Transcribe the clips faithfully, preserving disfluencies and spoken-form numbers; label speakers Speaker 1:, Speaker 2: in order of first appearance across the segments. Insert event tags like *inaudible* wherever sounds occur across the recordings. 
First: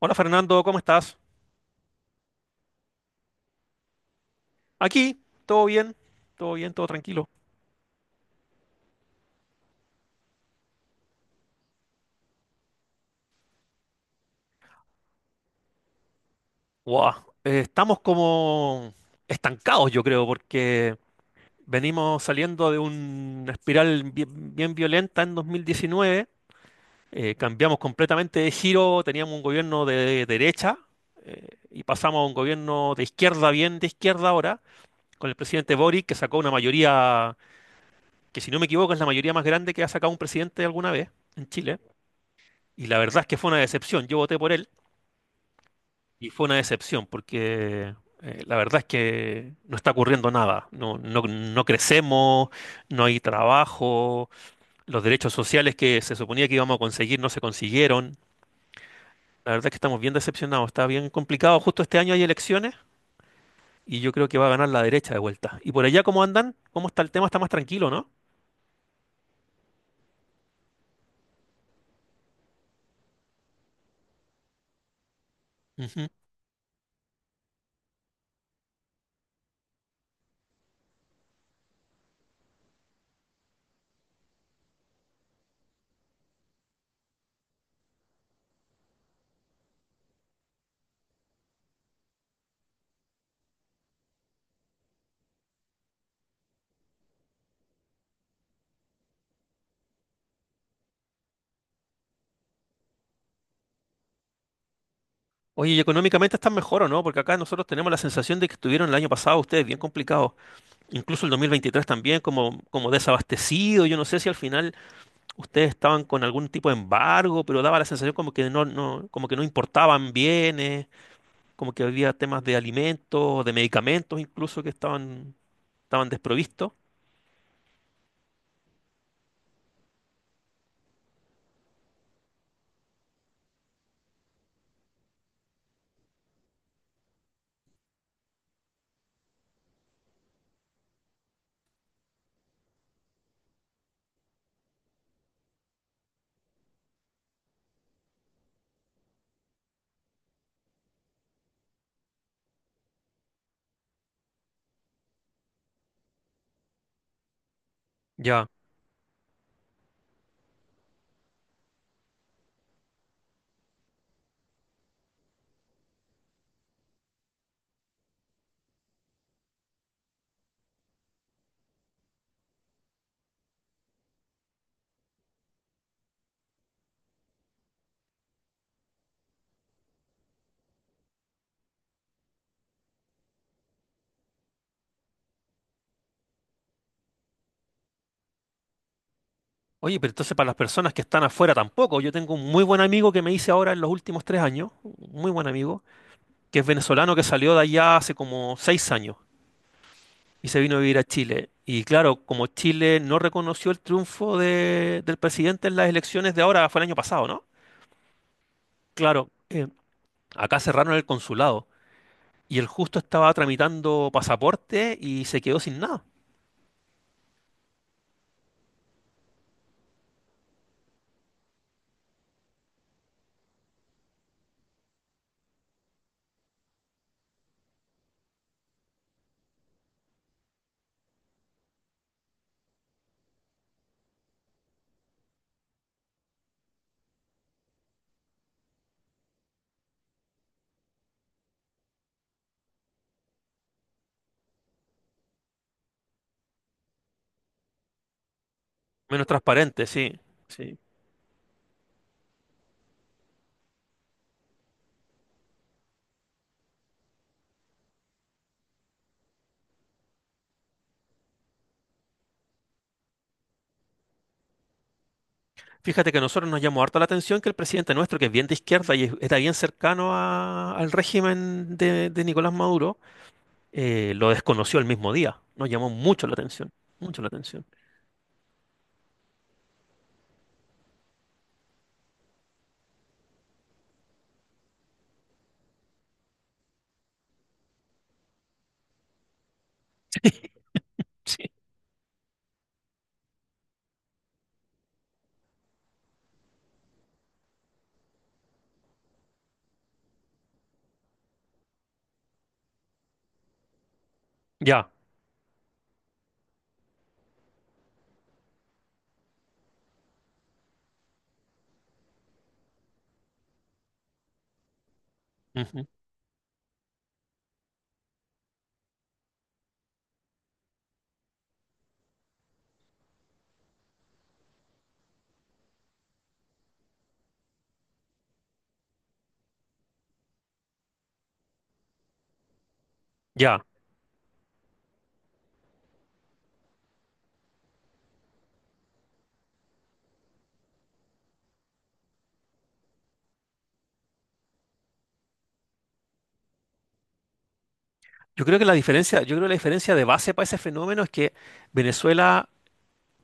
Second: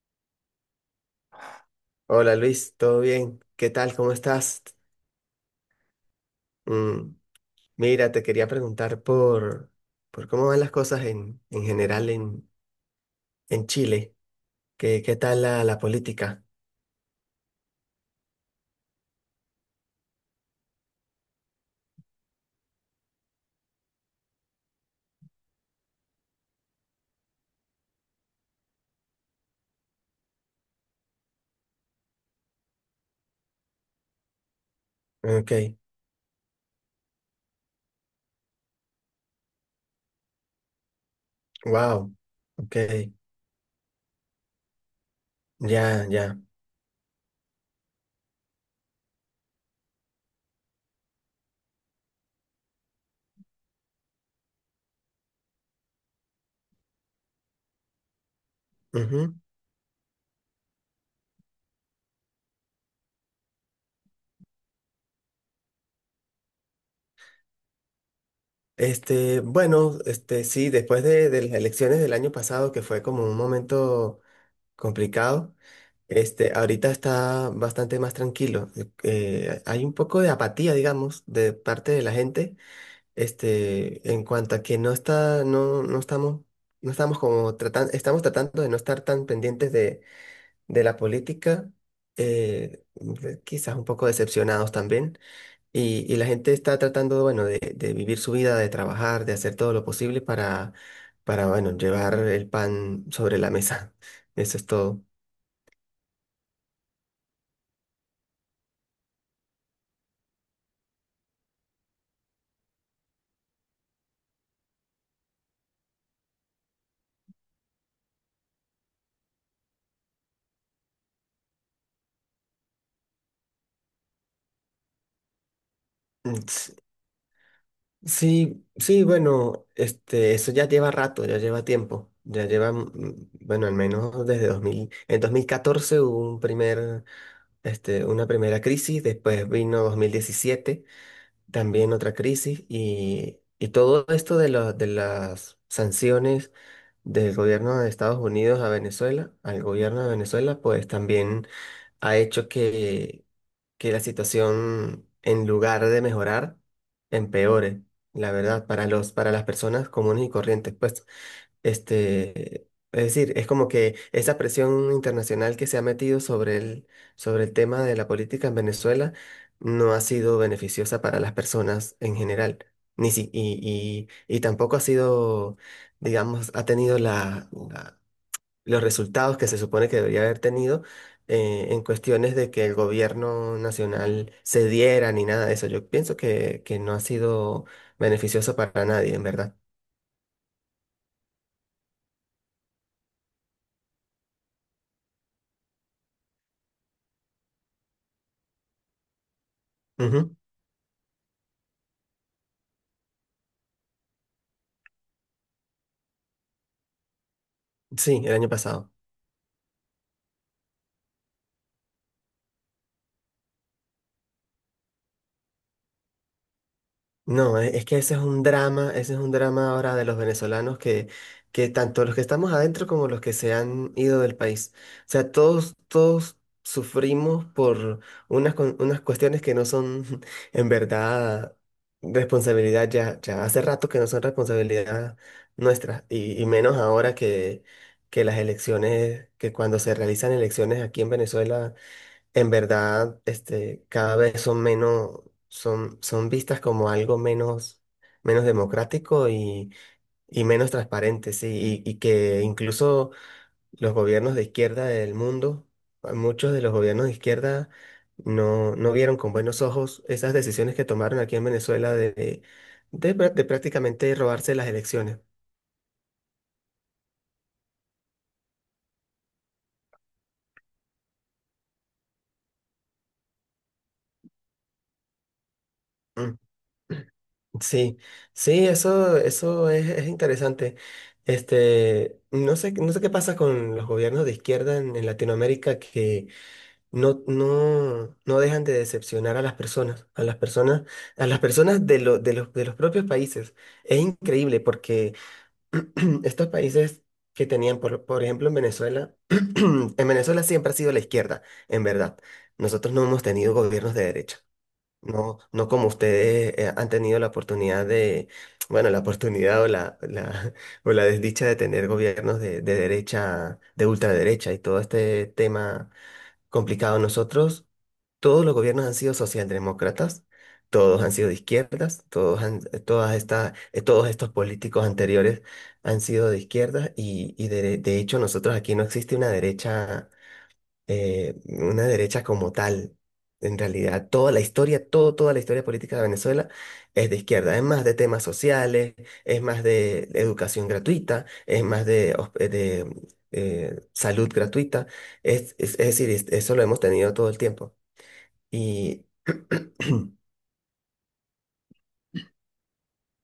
Speaker 1: Hola Fernando, ¿cómo estás?
Speaker 2: Hola Luis, ¿todo bien? ¿Qué tal? ¿Cómo estás?
Speaker 1: Aquí, todo bien, todo bien, todo
Speaker 2: Mm,
Speaker 1: tranquilo.
Speaker 2: mira, te quería preguntar por, por cómo van las cosas en, en general en, en Chile. ¿Qué, qué tal la, la política?
Speaker 1: Guau, eh, estamos como estancados, yo creo, porque venimos saliendo de una espiral bien, bien violenta en dos mil diecinueve. eh, cambiamos completamente de giro, teníamos un gobierno de derecha eh, y pasamos a un gobierno de izquierda, bien de izquierda ahora, con el presidente
Speaker 2: Ok,
Speaker 1: Boric, que sacó una mayoría, que si no me equivoco es la mayoría más grande que ha sacado un presidente alguna vez en Chile.
Speaker 2: wow, ok,
Speaker 1: Y la verdad es que fue una decepción, yo voté por él.
Speaker 2: ya,
Speaker 1: Y
Speaker 2: ya.
Speaker 1: fue una decepción porque eh, la verdad es que no está ocurriendo nada. No, no, no crecemos, no hay trabajo, los derechos sociales que se suponía que íbamos a conseguir no se consiguieron.
Speaker 2: Ujú.
Speaker 1: La verdad es que estamos bien decepcionados, está bien complicado. Justo este año hay elecciones y yo creo que va a ganar la derecha de vuelta. ¿Y por allá cómo andan? ¿Cómo está el tema? Está más tranquilo, ¿no?
Speaker 2: Este, bueno, este, sí, después de, de las elecciones del año pasado, que fue como un momento complicado,
Speaker 1: Ujú.
Speaker 2: este, ahorita está bastante más tranquilo. Eh, hay un poco de apatía, digamos, de parte de la gente. Este, en cuanto a que no está, no, no estamos, no estamos como tratando, estamos tratando de no estar tan pendientes de, de la política, eh, de- quizás un poco decepcionados también. Y, y la gente está tratando, bueno, de, de vivir su vida, de trabajar, de hacer todo lo posible para, para, bueno, llevar el pan sobre la mesa. *laughs* Eso es todo.
Speaker 1: Oye, ¿y económicamente están mejor o no? Porque acá nosotros tenemos la sensación de que estuvieron el año pasado ustedes bien complicados, incluso el dos mil veintitrés también, como, como desabastecido. Yo no sé si al final ustedes estaban con algún tipo de embargo, pero daba la sensación como que no, no, como que no importaban bienes, como que había temas de alimentos, de medicamentos incluso que estaban, estaban desprovistos.
Speaker 2: Mm, Sí, sí, bueno, este, eso ya lleva rato, ya lleva tiempo, ya lleva, mm, bueno, al menos desde dos mil, en dos mil catorce hubo un primer, este, una primera crisis, después vino dos mil diecisiete, también otra crisis, y, y todo esto de los, de las sanciones del gobierno de Estados Unidos a Venezuela, al gobierno de Venezuela, pues también ha hecho que que la situación, en lugar de mejorar, empeore, la
Speaker 1: Ya.
Speaker 2: verdad, para los, para las personas comunes y corrientes. Pues, este, es decir, es como que esa presión internacional que se ha metido sobre el, sobre el tema de la política en Venezuela no ha sido beneficiosa para las personas en general. Ni si, y, y, y tampoco ha sido, digamos, ha tenido la la- los resultados que se supone que debería haber tenido eh, en cuestiones de que el gobierno nacional cediera ni nada de eso. Yo pienso que, que no ha sido beneficioso para nadie, en verdad.
Speaker 1: Oye, pero entonces para las personas que están afuera tampoco. Yo tengo un muy buen amigo que me hice ahora en los últimos tres años, un muy buen amigo, que es venezolano que salió de allá hace como seis años
Speaker 2: Ujú.
Speaker 1: y se vino a vivir a Chile. Y claro, como Chile no reconoció el triunfo de- del presidente en las elecciones de ahora, fue el año pasado, ¿no?
Speaker 2: Sí, el año pasado.
Speaker 1: Claro, acá cerraron el consulado y el justo estaba tramitando pasaporte y se quedó sin nada.
Speaker 2: No, e- es que ese es un drama, ese es un drama ahora de los venezolanos que, que tanto los que estamos adentro como los que se han ido del país. O sea, todos, todos sufrimos por unas, cu- unas cuestiones que no son *laughs* en verdad responsabilidad ya, ya hace rato que no son responsabilidad nuestra y, y menos ahora que, que las elecciones, que cuando se realizan elecciones aquí en Venezuela en verdad, este, cada vez son menos, son, son vistas como algo menos, menos
Speaker 1: Menos
Speaker 2: democrático y,
Speaker 1: transparente, sí.
Speaker 2: y menos
Speaker 1: Sí.
Speaker 2: transparente, sí, y, y que incluso los gobiernos de izquierda del mundo, muchos de los gobiernos de izquierda no, no vieron con buenos ojos esas decisiones que tomaron aquí en Venezuela de, de, de prá- de prácticamente robarse las elecciones.
Speaker 1: Fíjate que a nosotros nos llamó harta la atención que el presidente nuestro, que es bien de izquierda y es- está bien cercano a- al régimen de, de Nicolás Maduro, eh, lo desconoció el mismo día. Nos llamó mucho la
Speaker 2: Mm.
Speaker 1: atención, mucho la atención.
Speaker 2: Sí, sí, eso, eso es, es interesante. Este, no sé, no sé qué pasa con los gobiernos de izquierda en, en Latinoamérica que no, no, no dejan de decepcionar a las personas, a las personas, a las
Speaker 1: Sí.
Speaker 2: personas de, lo- de los, de los propios países. Es increíble porque *clears throat* estos países que tenían, por, por ejemplo, en Venezuela, *clears throat* en Venezuela siempre ha sido la izquierda, en verdad. Nosotros no hemos tenido gobiernos de derecha.
Speaker 1: Ya,
Speaker 2: No, no como ustedes eh, han tenido la oportunidad de, bueno, la oportunidad o la, la- *laughs* o la desdicha de tener gobiernos de, de derecha, de ultraderecha y todo este
Speaker 1: ujú,
Speaker 2: tema complicado. Nosotros, todos los gobiernos han sido socialdemócratas, todos han sido de izquierdas, todos han, eh, todas estas, eh, todos estos políticos anteriores han sido de izquierdas y, y de, de hecho nosotros aquí no existe una derecha eh, una derecha como tal. En
Speaker 1: ya.
Speaker 2: realidad, toda la historia, todo, toda la historia política de Venezuela es de izquierda. Es más de temas sociales, es más de educación gratuita, es más de, hos- eh, de, eh, salud gratuita. Es, es, es decir, es- eso lo hemos tenido todo el tiempo.
Speaker 1: Yo creo que la
Speaker 2: Y
Speaker 1: diferencia, yo creo que la diferencia de
Speaker 2: *clears throat*
Speaker 1: base para ese fenómeno es que Venezuela,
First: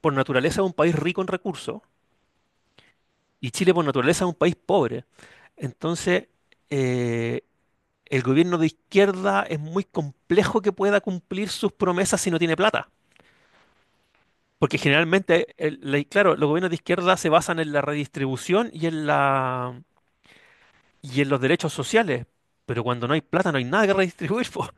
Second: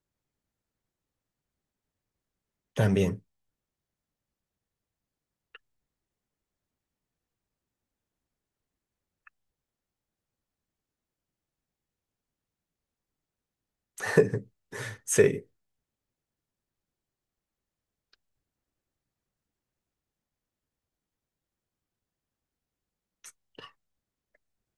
Speaker 1: por naturaleza, es un país rico en recursos.
Speaker 2: también,
Speaker 1: Y Chile por naturaleza es un país pobre. Entonces, eh, el gobierno de izquierda es muy complejo que pueda cumplir sus promesas si no tiene plata. Porque
Speaker 2: sí.
Speaker 1: generalmente, el- la- claro, los gobiernos de izquierda se basan en la redistribución y en la, y en los derechos sociales. Pero cuando no hay plata no hay nada que redistribuir, *laughs* po.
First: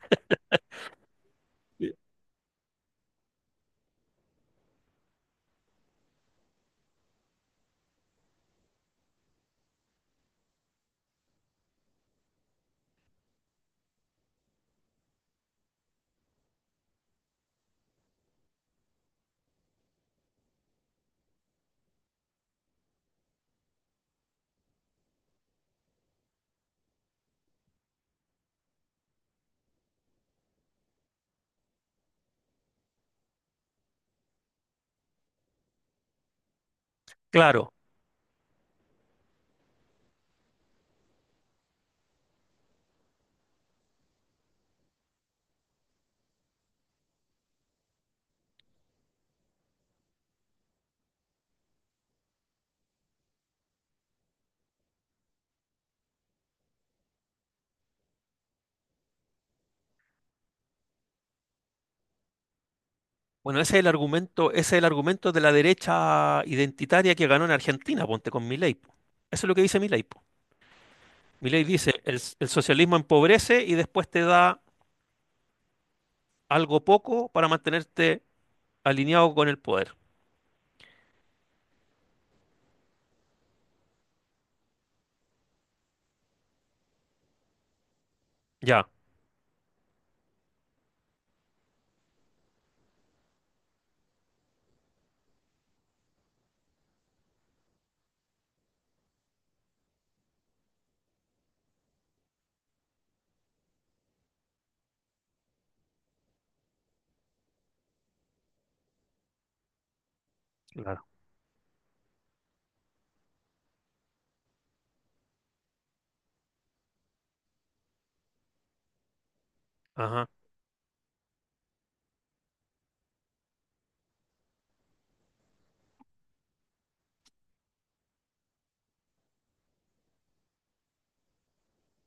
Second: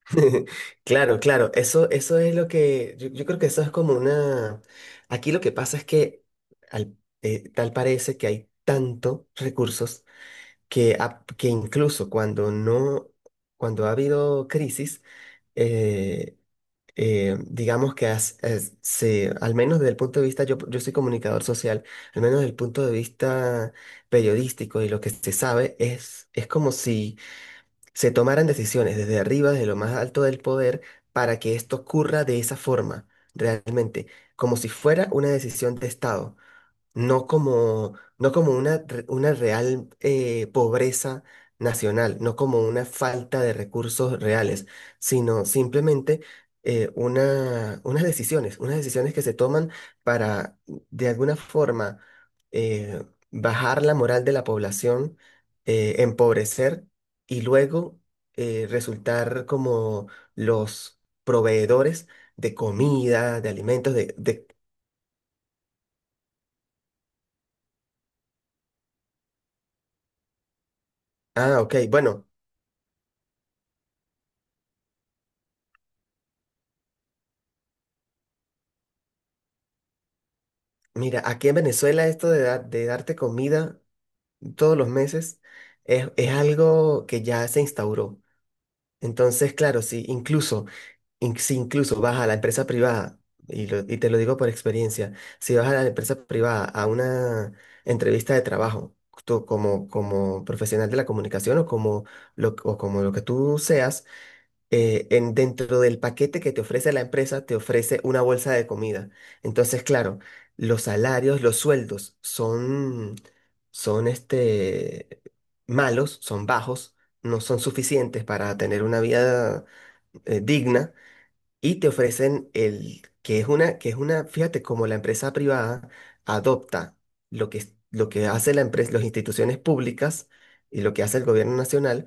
Speaker 2: *laughs* Claro, claro, eso,
Speaker 1: Sí.
Speaker 2: eso es lo que, yo, yo creo que eso es como una, aquí lo que pasa es que al- eh, tal parece que hay tantos recursos que, a- que incluso cuando no, cuando ha habido crisis, eh, eh, digamos que has- es- se, al menos desde el punto de vista, yo, yo soy comunicador social, al menos desde el punto de vista periodístico y lo que se sabe es, es como si se tomaran decisiones desde arriba, desde lo más alto del poder, para que esto ocurra de esa forma, realmente, como si fuera una decisión de Estado. No
Speaker 1: Claro.
Speaker 2: como, no como una, re- una real eh, pobreza nacional, no como una falta de recursos reales, sino simplemente eh, una, unas decisiones, unas decisiones que se toman para, de alguna forma, eh, bajar la moral de la población, eh, empobrecer y luego eh, resultar como los proveedores de comida, de
Speaker 1: Bueno, ese es el
Speaker 2: alimentos, de... de-
Speaker 1: argumento, ese es el argumento de la derecha identitaria que ganó en Argentina, ponte con Milei, po. Eso es lo que dice Milei.
Speaker 2: Ah,
Speaker 1: Milei
Speaker 2: ok,
Speaker 1: dice, el,
Speaker 2: bueno.
Speaker 1: el socialismo empobrece y después te da algo poco para mantenerte alineado con el poder.
Speaker 2: Mira, aquí en Venezuela esto de, dar- de darte comida todos los meses es, es algo que ya se instauró.
Speaker 1: Ya,
Speaker 2: Entonces, claro, si incluso, in- si incluso vas a la empresa privada, y, lo- y te lo digo por experiencia, si vas a la empresa privada a una entrevista de trabajo, tú como, como profesional de la comunicación o como lo, o como lo que tú seas, eh, en, dentro del paquete que te ofrece la empresa, te ofrece una bolsa de comida. Entonces, claro, los
Speaker 1: claro.
Speaker 2: salarios, los sueldos son, son este, malos, son bajos, no son suficientes para tener una vida
Speaker 1: Ajá.
Speaker 2: eh, digna y te ofrecen el, que es una, que es una, fíjate, como la empresa privada adopta lo que, es- lo que hace la empresa, las instituciones públicas y lo que hace el gobierno nacional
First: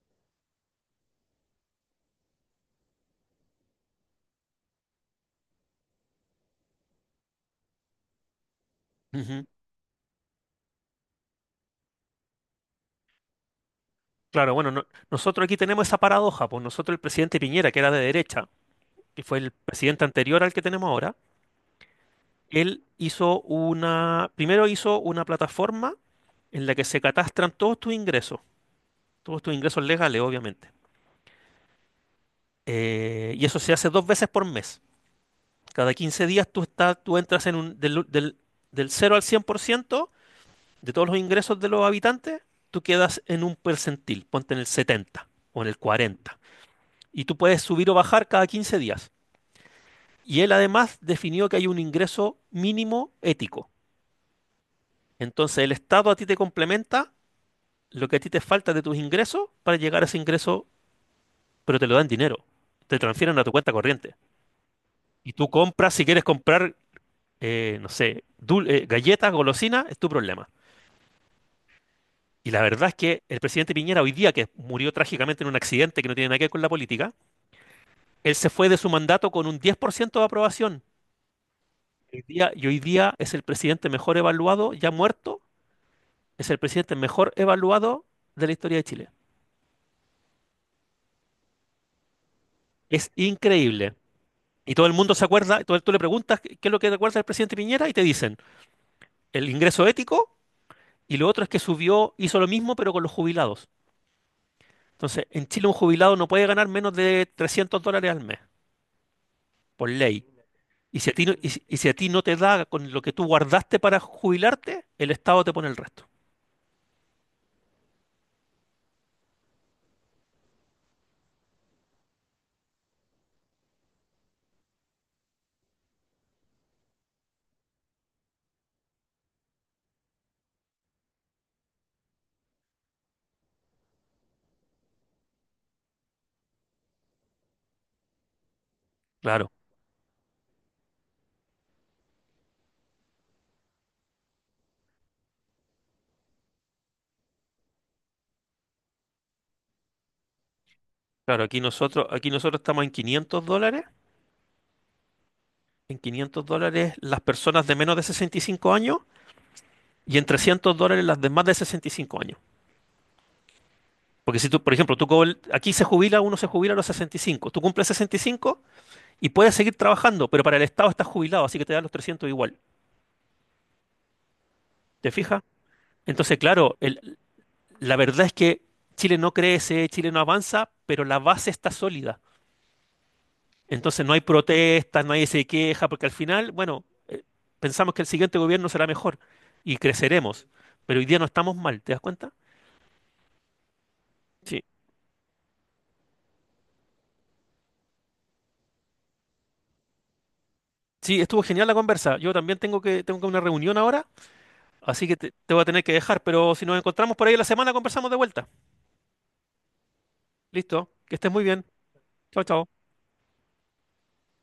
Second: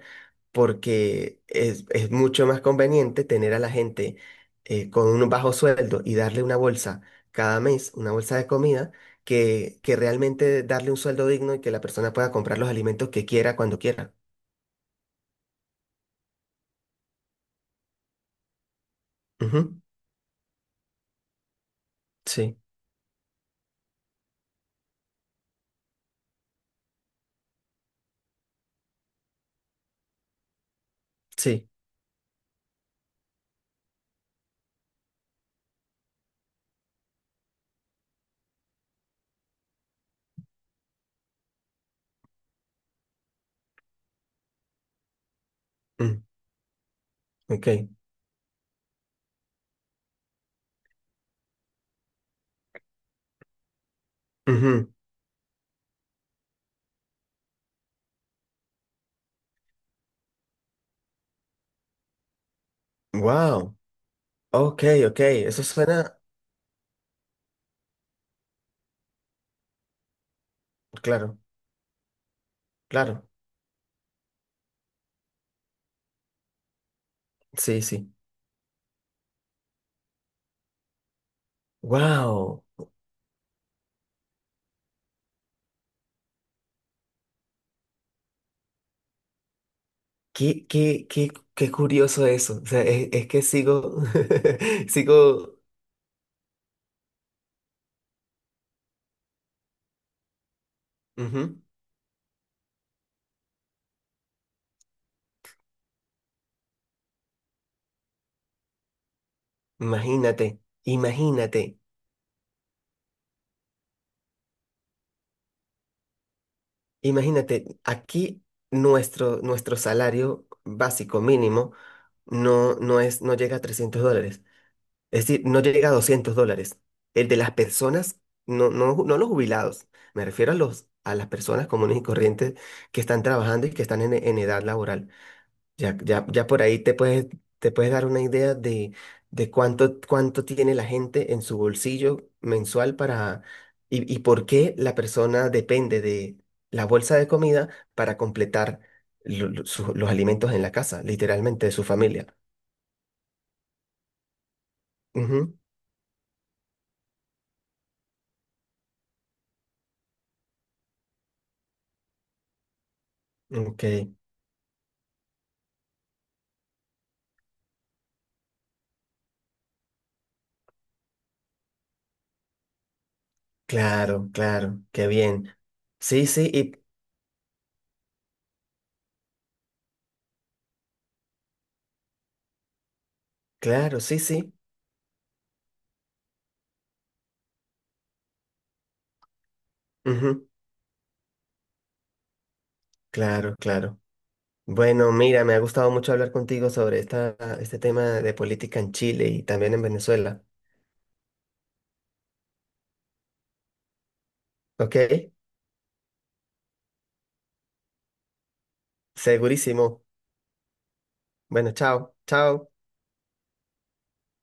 Speaker 2: porque es, es mucho más conveniente tener a la gente eh, con un bajo sueldo y darle una bolsa cada mes, una bolsa de comida,
Speaker 1: Ujú.
Speaker 2: que, que realmente darle un sueldo digno y que la persona pueda comprar los alimentos que quiera cuando quiera.
Speaker 1: Claro, bueno, no- nosotros aquí tenemos esa paradoja, pues nosotros el presidente Piñera, que era de derecha, que fue el
Speaker 2: Ujú,
Speaker 1: presidente anterior al que tenemos ahora,
Speaker 2: sí,
Speaker 1: él hizo una, primero hizo una plataforma en la que se catastran todos tus ingresos, todos tus ingresos legales, obviamente.
Speaker 2: sí.
Speaker 1: Eh, y eso se hace dos veces por mes. Cada quince días tú, estás, tú entras en un, del, del, del cero al cien por ciento de todos los ingresos de los habitantes, tú quedas en un percentil, ponte en el setenta o en el
Speaker 2: Mm,
Speaker 1: cuarenta. Y tú puedes
Speaker 2: ok.
Speaker 1: subir o bajar cada quince días. Y él además definió que hay un ingreso mínimo ético. Entonces el Estado a ti te complementa lo que a ti te falta de tus ingresos para llegar a ese ingreso, pero te lo dan dinero. Te transfieren a tu cuenta
Speaker 2: Wow.
Speaker 1: corriente.
Speaker 2: Ok, ok.
Speaker 1: Y tú
Speaker 2: Eso
Speaker 1: compras, si
Speaker 2: suena.
Speaker 1: quieres comprar, eh, no sé, dul- eh, galletas, golosinas, es tu problema.
Speaker 2: Claro,
Speaker 1: Y la verdad es que
Speaker 2: claro.
Speaker 1: el presidente Piñera hoy día, que murió trágicamente en un accidente que no tiene nada que ver con la política,
Speaker 2: Sí, sí.
Speaker 1: él se fue de su mandato con un diez por ciento de aprobación. Hoy día-
Speaker 2: Wow.
Speaker 1: y hoy día es el presidente mejor evaluado, ya muerto, es el presidente mejor evaluado de la historia de Chile.
Speaker 2: Qué, qué, qué, qué curioso eso. O sea, es,
Speaker 1: Es
Speaker 2: es que
Speaker 1: increíble.
Speaker 2: sigo,
Speaker 1: Y todo
Speaker 2: *laughs*
Speaker 1: el mundo se
Speaker 2: sigo.
Speaker 1: acuerda, todo, tú le preguntas qué qué es lo que recuerda el presidente Piñera y te dicen el ingreso ético y lo otro es
Speaker 2: Ujú.
Speaker 1: que subió, hizo lo mismo pero con los jubilados. Entonces, en Chile un jubilado no puede ganar menos de trescientos dólares al mes, por ley.
Speaker 2: Imagínate,
Speaker 1: Y si a ti no, y si-
Speaker 2: imagínate,
Speaker 1: y si a ti no te da con lo que tú guardaste para jubilarte, el Estado te pone el resto.
Speaker 2: imagínate, aquí nuestro, nuestro salario básico mínimo no, no es, no llega a trescientos dólares, es decir, no llega a doscientos dólares. El de las personas, no, no, no los jubilados, me refiero a los, a las personas comunes y corrientes que están trabajando y que están en, en edad laboral. Ya, ya, ya por ahí te puedes, te puedes dar una idea de,
Speaker 1: Claro,
Speaker 2: de cuánto, cuánto tiene la gente en su bolsillo mensual para, y, y por qué la persona depende de la bolsa de comida para completar lo- lo- su- los alimentos en la casa,
Speaker 1: claro, aquí
Speaker 2: literalmente, de su
Speaker 1: nosotros,
Speaker 2: familia.
Speaker 1: aquí nosotros estamos en quinientos dólares, en quinientos dólares las personas de menos de sesenta y cinco años y en trescientos dólares las de más de sesenta y cinco años.
Speaker 2: Ujú, ok,
Speaker 1: Porque si tú, por ejemplo, tú cobr- aquí se jubila, uno se jubila a los sesenta y cinco, tú cumples sesenta y cinco y cinco y puedes seguir trabajando, pero para el Estado estás jubilado, así que te dan los trescientos igual.
Speaker 2: claro, claro, qué
Speaker 1: ¿Te fijas?
Speaker 2: bien. Sí,
Speaker 1: Entonces,
Speaker 2: sí, y
Speaker 1: claro, el- la verdad es que Chile no crece, Chile no avanza, pero la base está sólida.
Speaker 2: claro,
Speaker 1: Entonces no
Speaker 2: sí,
Speaker 1: hay
Speaker 2: sí.
Speaker 1: protestas, nadie se queja, porque al final, bueno, eh, pensamos que el siguiente gobierno será mejor y creceremos,
Speaker 2: Ujú,
Speaker 1: pero hoy día no estamos mal, ¿te das cuenta?
Speaker 2: claro, claro.
Speaker 1: Sí.
Speaker 2: Bueno, mira, me ha gustado mucho hablar contigo sobre esta, este tema de política en Chile y también en Venezuela.
Speaker 1: Sí, estuvo genial la conversa. Yo también tengo que tengo que una reunión ahora,
Speaker 2: ¿Ok?
Speaker 1: así que te, te voy a tener que dejar, pero si nos encontramos por ahí la semana conversamos de vuelta.
Speaker 2: Segurísimo.
Speaker 1: Listo, que estés muy bien.
Speaker 2: Bueno, chao,
Speaker 1: Chao, chao.
Speaker 2: chao.